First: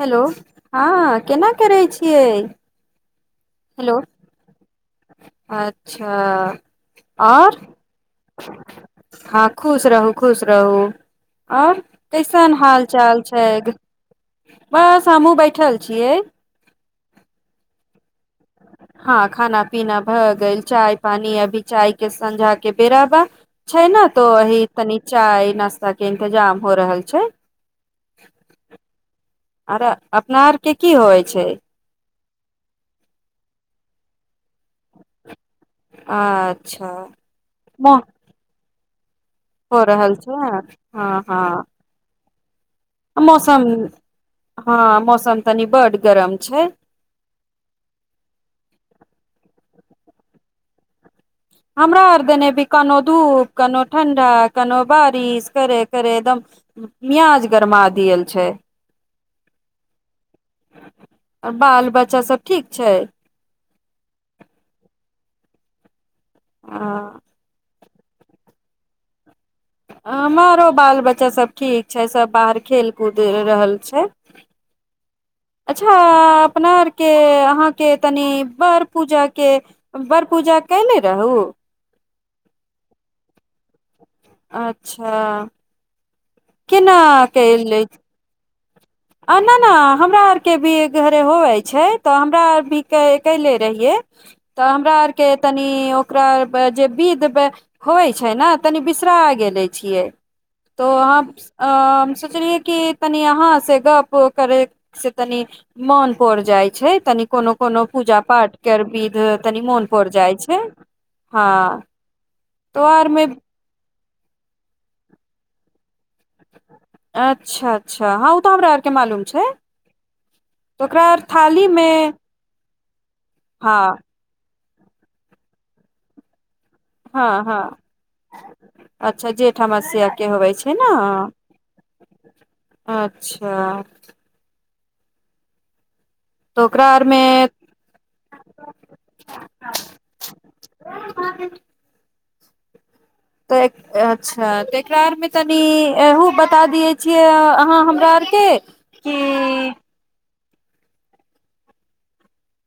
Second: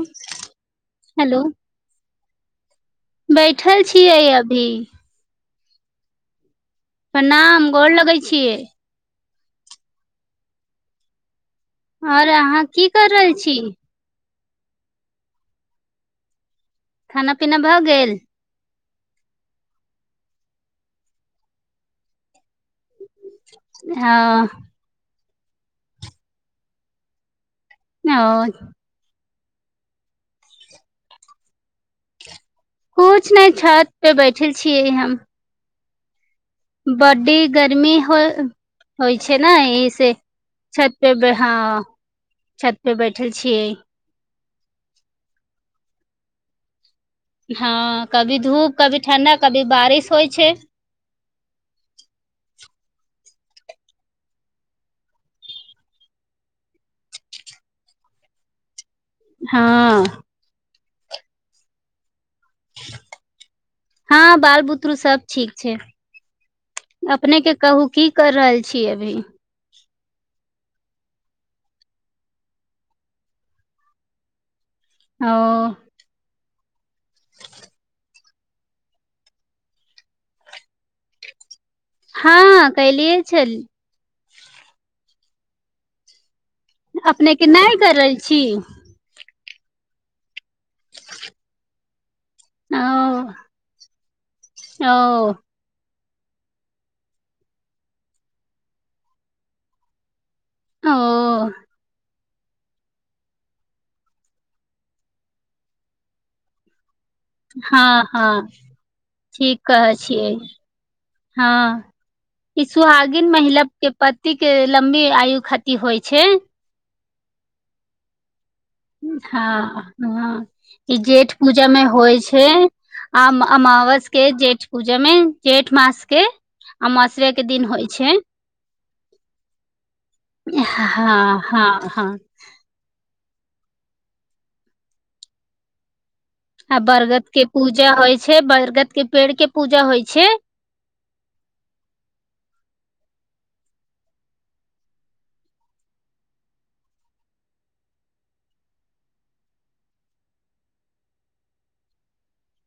hello हँ hello केना करै छियै बैठल हेलो छियै अभी अच्छा आओर प्रणाम गोर लगै छियै हँ खुश रहू खुश रहू आओर आओर कैसन अहाँ हाल की कर चाल रहल छै छी बस हमहुँ बैठल छियै खाना पीना भऽ गेल हँ खाना पीना भए गेल चाय पानी अभी चाय के संझा के बेराबा छै ने त हँ ओहि तनि चाय नाश्ता के इंतजाम हो रहल छै हँ आरे अपना आरके की होइ छै कुछ नहि छत पे बैठल छियै हम आ बड्डी गर्मी होइ होइ छै ने हो एहि से रहल छै छत पे हँ बे हाँ हँ मौसम हँ मौसम तनी बड गरम छै हँ कभी धूप कभी ठंडा कभी बारिश होइ छै हमरा आर देने भी केनो धूप कोनो ठण्ढा केनो बारिश करे करे एकदम मियाज गरमा दियल छै हँ आओर बाल बच्चा सब ठीक छै हँ बाल बुतरू सब ठीक छै अपने के कहू की कर रहल छी अभी हमरो बाल बच्चासभ ठीक छै सभ बाहर खेल कूद रहल छै ओ अच्छा अपना आरके अहाँके तनि बड़ पूजाके बड़ पूजा कैयने रहू हँ कैलियए छल अच्छा केना अपनेके नहि कयले करल छी आ न न हमरा आर के भी घरे होवे छै तऽ हमरा आर भी क ओ कैलै रहिये तऽ हमरा आर के ओ तनि ओकरा जे विध व होइ छै ने तनि बिसरा गेले छियै त हम ओ हम- सोचलिए की तनि अहाँ से गप करै सँ तनि मन पड़ जाइ छै तनि कोनो कोनो हँ पूजा हँ पाठ कर विध ठीक तनि मोन कहै पड़ छियै जाइ छै हँ ई तोहर मे सुहागिन महिला के पति के लम्बी आयु खातिर होइ छै अच्छा अच्छा ह हँ ह तऽ ई ओकरा आर जेठ थाली पूजामे मे होइ छै आ हँ अमावस के जेठ पूजामे जेठ मास के हँ अमासरे के दिन हँ होइ छै अच्छा जेठ अमवस्या हँ हँ हँ हाँ तऽ आ ओकरा आरमे बरगद के पूजा होइ छै बरगद के पेड़ के पूजा होइ छै तऽ एक अच्छा तऽ एकरा आरमे तनि एहु बता दियै छियै अहाँ हमरा आरके कि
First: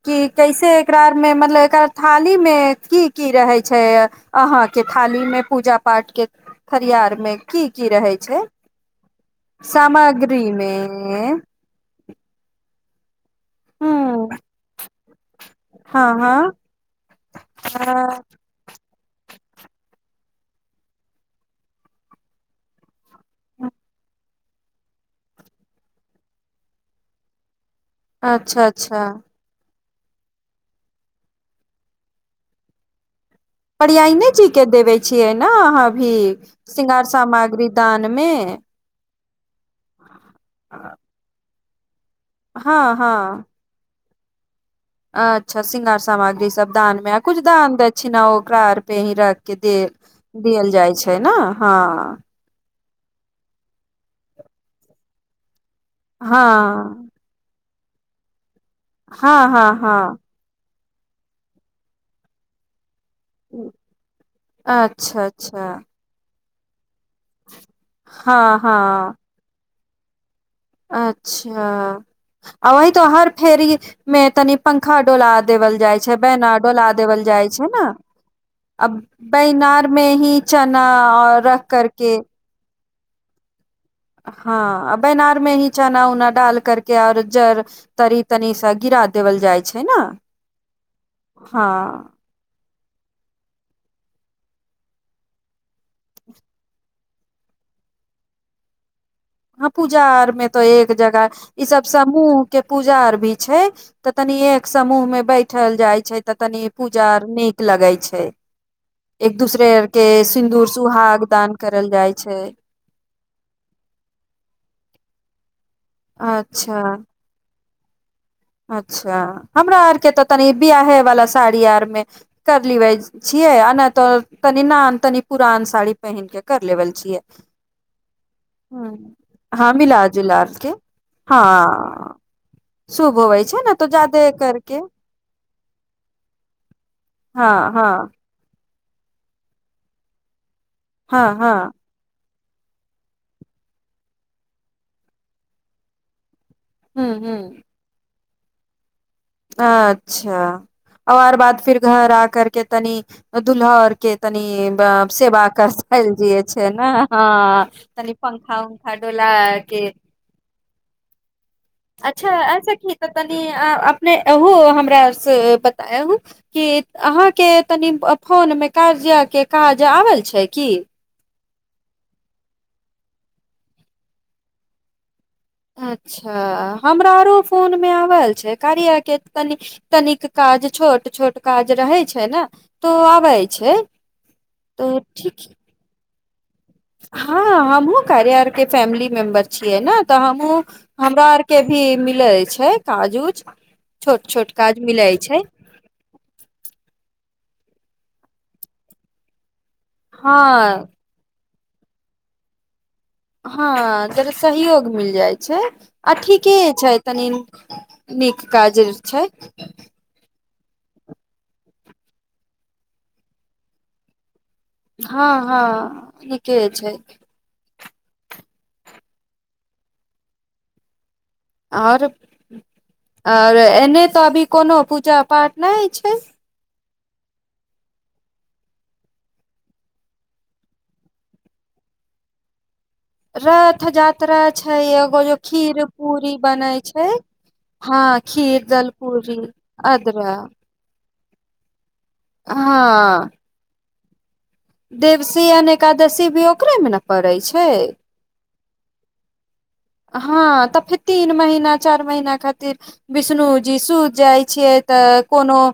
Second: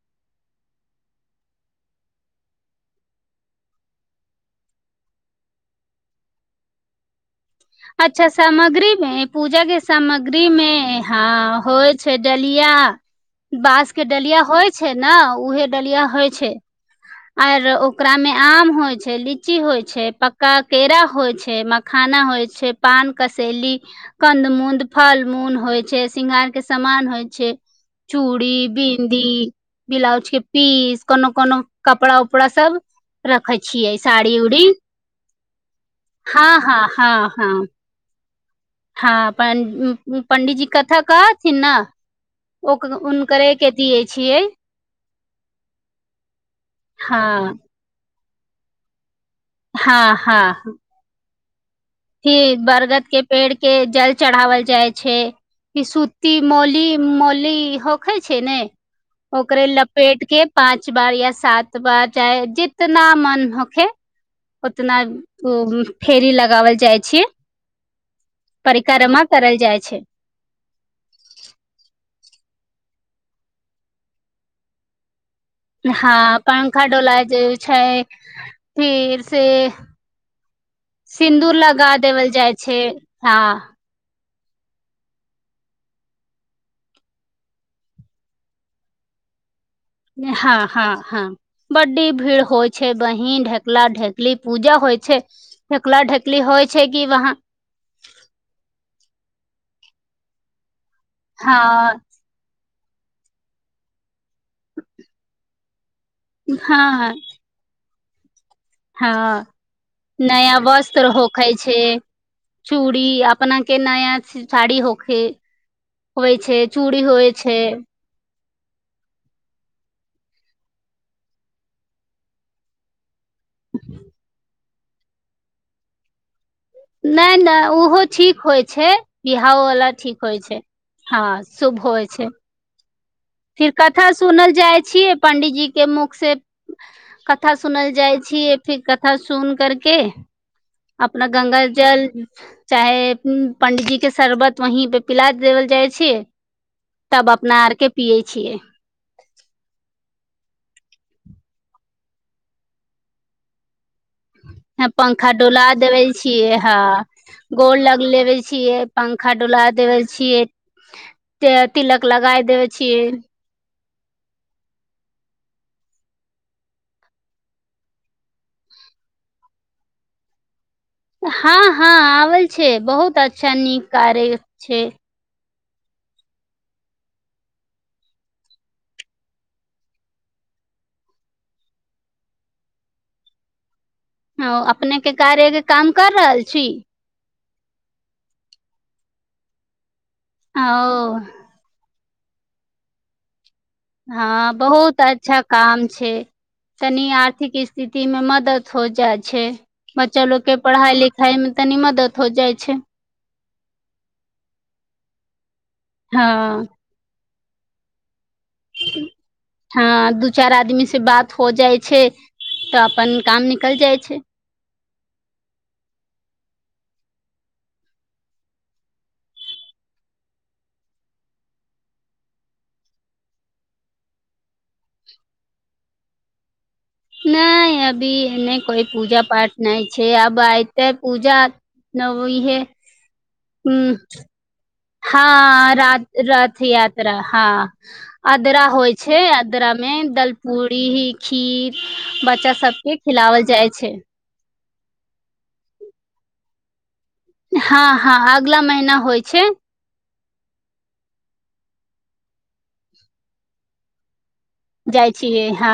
कि कैसे एकरा आरमे मतलब एकरा थालीमे की की रहै छै अहाँके थालीमे पूजा पाठके थरिया आर मे अच्छा सामग्री मे पूजा के सामग्री मे सामग्रीमे हँ होइ छै डलिया बाँस के हूँ डलिया होइ छै ने उहे डलिया हँ होइ हँ छै आर ओकरा मे आम होइ छै लीची होइ छै पक का केरा होइ छै मखाना होइ छै छै पान कसेली कन्द मूद फल मून होइ छै सिृंगार के समान होइ छै चूड़ी अच्छा अच्छा विन्दी ब्लाउज के पीस कोनो कोनो कपड़ा उपड़ा सब रखे छियै पिरियाने साड़ी जी के उड़ी देवे छियै ने अहाँ अभी हँ हँ शृंगार सामान अग्री दानमे हाफ पं पंडीजी कथा कहथ कैना अ हँ ओ हँ उनकरे के दियै छियै अच्छा शृङंगार समाग्री सब दानमे कुछ हँ दान दक्षिणा ओ कार पे ही रख के दे दियल जाइ छैय ना कि बरगद के पेड़ के जल चढ़ावल जाइ छैय ई सुती मोली हँ मोली होखै छैय ने हँ ओकरे हँ हँ लपेट के पाँच पाँच बार या सात बार चाहे जे- जेतना मन होखे ओतना अच्छा अच्छा उ फेरी लग गावल छियै हँ हँ परिकरमा करल जाइ- छैय अच्छा आ वही तो हर फेरी मे तनि पंखा डोला देवल जाइ छैय हँ बैना पंखा डोला देवल जाइ छैय छै ने अब फिर से बैनार में ही चना अ सिन्दूर रख लगा करके देवल जाइ छै हँ हँ बैनार में ही चना उना डाल करके आओर जर तनी तनी सा गिरा देवल जाइ छैय हँ हँ हँ बड्डी हँ भीड़ होइ छै बहिन ढेकला ढेकली पूजा होइ छै ढेकला ढेकली होइ छै कि वहाँ हँ पूजा आरमे त एक जगह ई सब हँ समुह के पूजा आर भी छैय तऽ तनी एक समूह में बै- ठल जाइ छै तऽ तनी हँ पूजा आर नीक लगै छैय हे हँ नया वस्त्र सुहाग होखैय दान करल छैय जाइ छै चूड़ी अपना के नया साड़ी होखे होइ छैय अच्छा चूड़ी होइ छैय अच्छा हमरा आर के तऽ तनि बियाहे वाला साड़ी आर मे करलिबै छियै आ नहि तऽ निनान तनी पुरान साड़ी पहिन के कर लेबल छियै नहि नहि ओहो ठीक होइ छैय बियाहो हँ वला मिला ठीक होइ जुला छैय के हँ शुभ होइ छैय शुभ होबै छै फिर ने तऽ कथा जादे सुनल करके जाइ छियै पंडीजी के मुख से हँ कथा सुनल हँ जाइ छियैय फिर कथा सुन करके हँ अपना हँ गङ्गााजल चाहे पंडीजी के शर्बत वहीं पे पिला देवल जाइ छै हूँ तब अपना हूँ आर के पियै छियै अच्छा आओर बाद फिर घर आ करके तनि दुल्हा आओर के तनि व पंखा सेवा डोला देबे कसायल जीयै छियै छै हँ न हाँ गोर लग तनि लेबे पंखा छियै उखा पंखा डोलाय डोला के देवे छियै तिलक अच्छा लगाय ऐ देवे सखी छियै तनि अं अ नहि ओहो हमरा से बताउ कि अहाँके तनि फोनमे कार्या के काज आबल छै की हँ हँ आवल छै बहुत अच्छा नीक कार्य छै अच्छा हमरा आरो फोनमे आबल छै कार्या के तनी तनिक काज छोट छोट काज रहैत छै ने तऽ ओ आबै छै हँ अपने तऽ के ठीक कार्या के काम कर रहल छी हँ हमहुँ कार्या आर के फैमिली मेम्बर छियै ने तऽ हमहु ओ हमरा आर के भी ले छै काजउजू हँ बहुत अच्छा काम छै तनि आर्थिक स्थिति स्थिति मे मदद हो जाइ छै बच्चा हँ लोक के पढ़ाई लिखाईमे तनी मदद हो जाइ छै हँ जरा सहयोग मिल जाइ छै आ ठीके हँ छै तनि नीक काज छै हँ दू चार आदमी से बात हो जाइ छै तऽ अपन काम निकल जाइ छै हँ हँ ठीके छै आओर आओर एन्ने तऽ अभी कोनो पूजा पाठ नहि छै नहि अभी एने कोइ पूजा पाठ नहि छै अब एयते पूजा नव ईहे रथ जात्रा छै एगो जो हँ खीर पूरी रथ बनै छै यात्रा हँ अद्रा खीर दल होइ छै पूरी अद्रा मे अदरा दलपूड़ी खीर बच्चा सबके खिलावल जाइ छै देवसी आ एकादशी भी ओकरे मे न हँ हँ अगला महिना होइ छै हँ त फेर तीन महिना चार महिना खातिर विष्णु जी सु जाइ छ जाइ तऽ छियै कोनो हँ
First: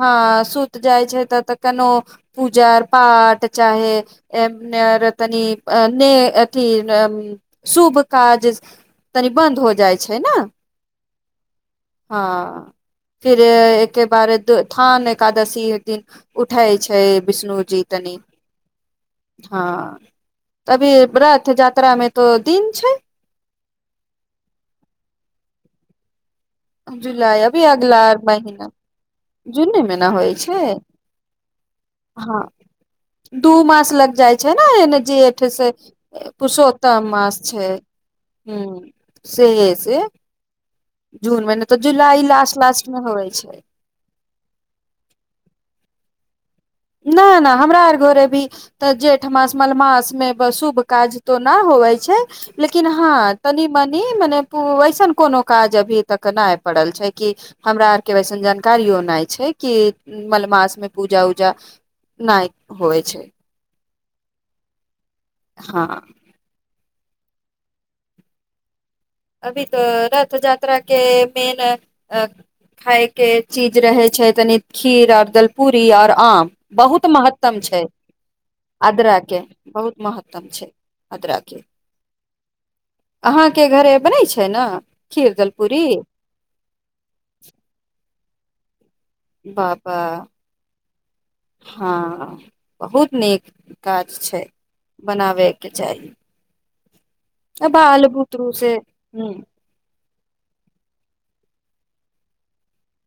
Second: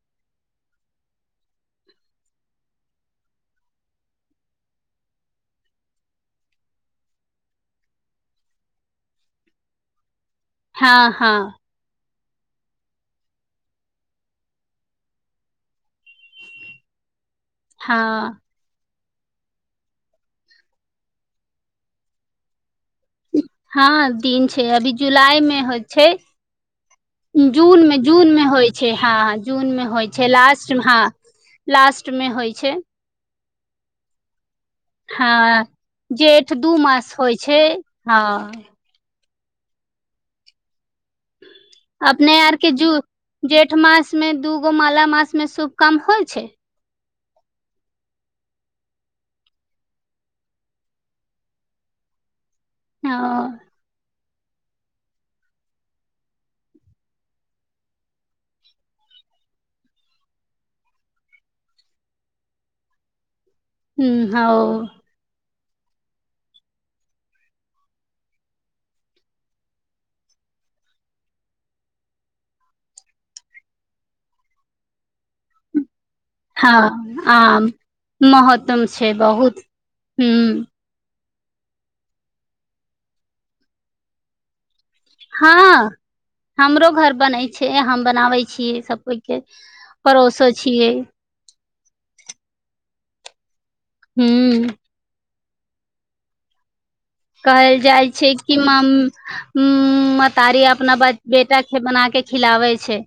हँ सुति जाइ छै त तऽ कोनो पूजा पाठ चाहे ऐ रे तनि ने अथी शुभ काज तनि बन्द हो जाइ छै ने हँ हँ हँ फिर एकके बार थान एकादशी दिन उठै छै विष्णुजी तनी हँ हँ तभी रथ यात्रामे तो दिन छै हँ दिन छै अभी जुलाइ मे होइ छै जुलाई अभी जूनमे अगला जूनमे महीना होइ छै हँ जूने जूनमे मे ने होइ छै लासट हँ लास्टमे हँ होइ छै दू मास लग जाइ छै ने एन जेठ हँ सँ जेठ दू पुरुषोत्तम होइ मास छै हँ हूँ से से जून मे न अपने आर के जू जेठ मास मे दूगो माला मास मे शुभ काम होइ छै नहि नहि हमरा आर घोरे भी तऽ जेठमास मलमासमे शुभ काज त न होवै छै लेकिन हँ तनी मनी मने वैसन कोनो काज अभी तक नहि पड़ल छै कि हमरा आर के वैसन जानकारियो नहि छै कि मलमास मे पूजा उजा जा नहि होइ छै हूँ आ हँ अभी तऽ रथ यात्रा के मेन खायके चीज रहै छै तनी खीर आओर दलपूरी आओर आ बहुत हँ महत्तम आम छै महत्तम छै अदरा के बहुत महत्तम हूँ छै आदरा के अहाँ के घरे बनै छै ने खीर दलपूरी हँ हमरो घर बनै छै हम बनाबै छियै सब बाबा पड़ोसो छियै हँ बहुत नीक काज छै हूँ बनाबे के चाही आ काल्हि बाल जाइ छै बुतरू कि से ह म- तारी अपना बेटाके बना के खिलाबै छै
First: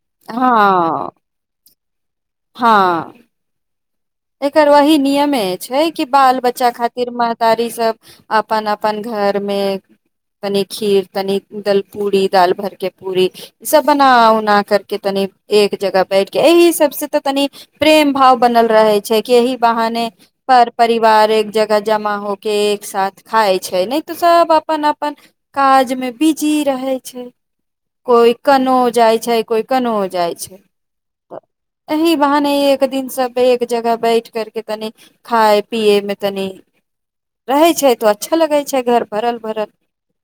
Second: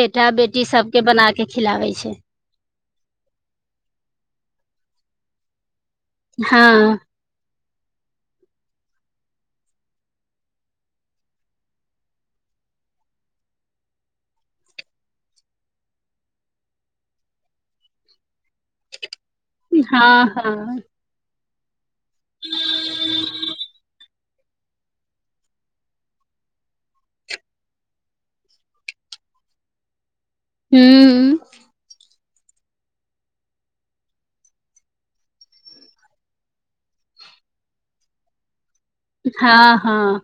बेटा बेटी सब के हँ बना के खिलाबै छै छै हँ एकर वही नियमे छै की बाल हँ बच्चा खातिर महता ई सब अपन अपन घर में तनि खीर तनी दल पूरी दाल भर के पूरी ई सब बना उना करके तनि एक जगह बैठ के एहि सब से त तनि प्रेम भाव बनल रहे छै एही बहाने हँ पर हँ परिवार एक जगह जमा हो के एक सााथ खााय छै ने तऽ सब अपन अपन काज मे बिजी रहे छै कोई कोनो जाय छै कोइ कोनो जाय छै हूँ एहि वहाँने एक दिन सबे जगह बैठ कर के तनि खाय पिये में तनी रहै छै त अच्छा लगै छै भरल भरल हँ हँ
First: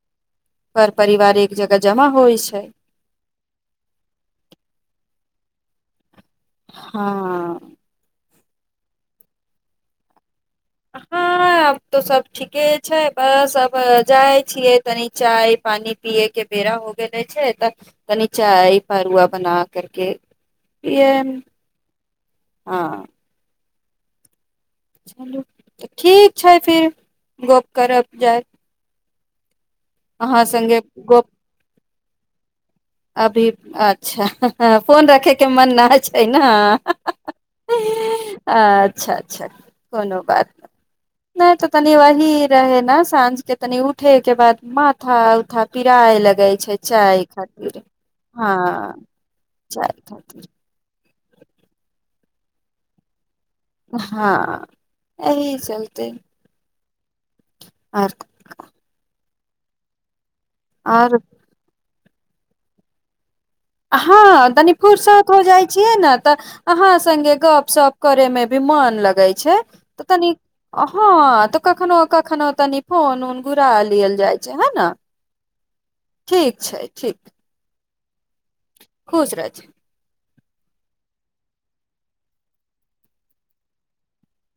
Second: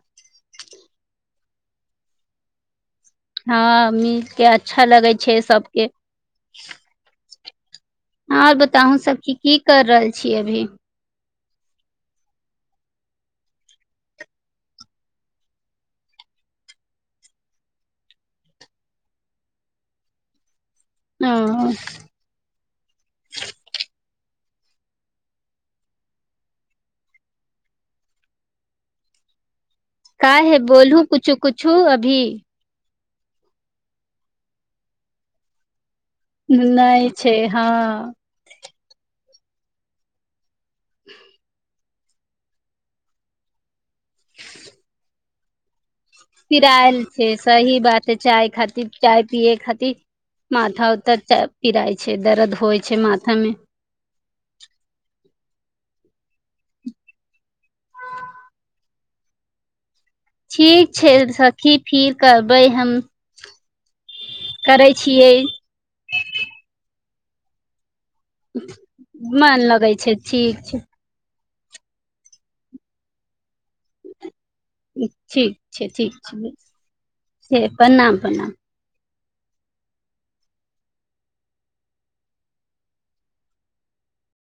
घर परिवार एक जगह जमा होइ छै हँ मिलके अच्छा लगै छै सबके हँ आर बताहु सब कि की कर रहल छी कि अभी हँ आब तऽ सब ठीके छै बस अब जाइ छियै तनी चाय पानि पियए के बेरा हो गेले छै तऽ तनी चाय भड़ुआ बना करके ई ओ हँ चलू तऽ ठीक छै फिर गप्प करब जाय अहाँ काहे संगे बोलू गप कुछो कुछो अभी अभी अच्छा फोन रखे के मन नहि छै ए ने नहि छै हँ अच्छा अच्छा कोनो बात नहि नहि त तनी वही रहे न साँझ के तनि उठे के बाद माथा उथा पी या लगई छै चाय खातिर सही बात छै चाय खातिर हँ चाय पियए खातिर माथा उतर पिराइ छै दर्द होइ छै माथा मे हँ एहि चलते आर ठीक छै आर सखी फिर करबै हम हँ तनी करै फुरसत छियै हो जाइ छियै ने तऽ अहाँ संगे गप सप करे मे भी मन लगै छै मन लगै त छै तनी ठीक हँ कखनो कखनो तनि फोन ऊन घुरा लियल जाइत छै है ने ठीक छै ठीक छै से प्रणाम प्रणाम खुश रह छै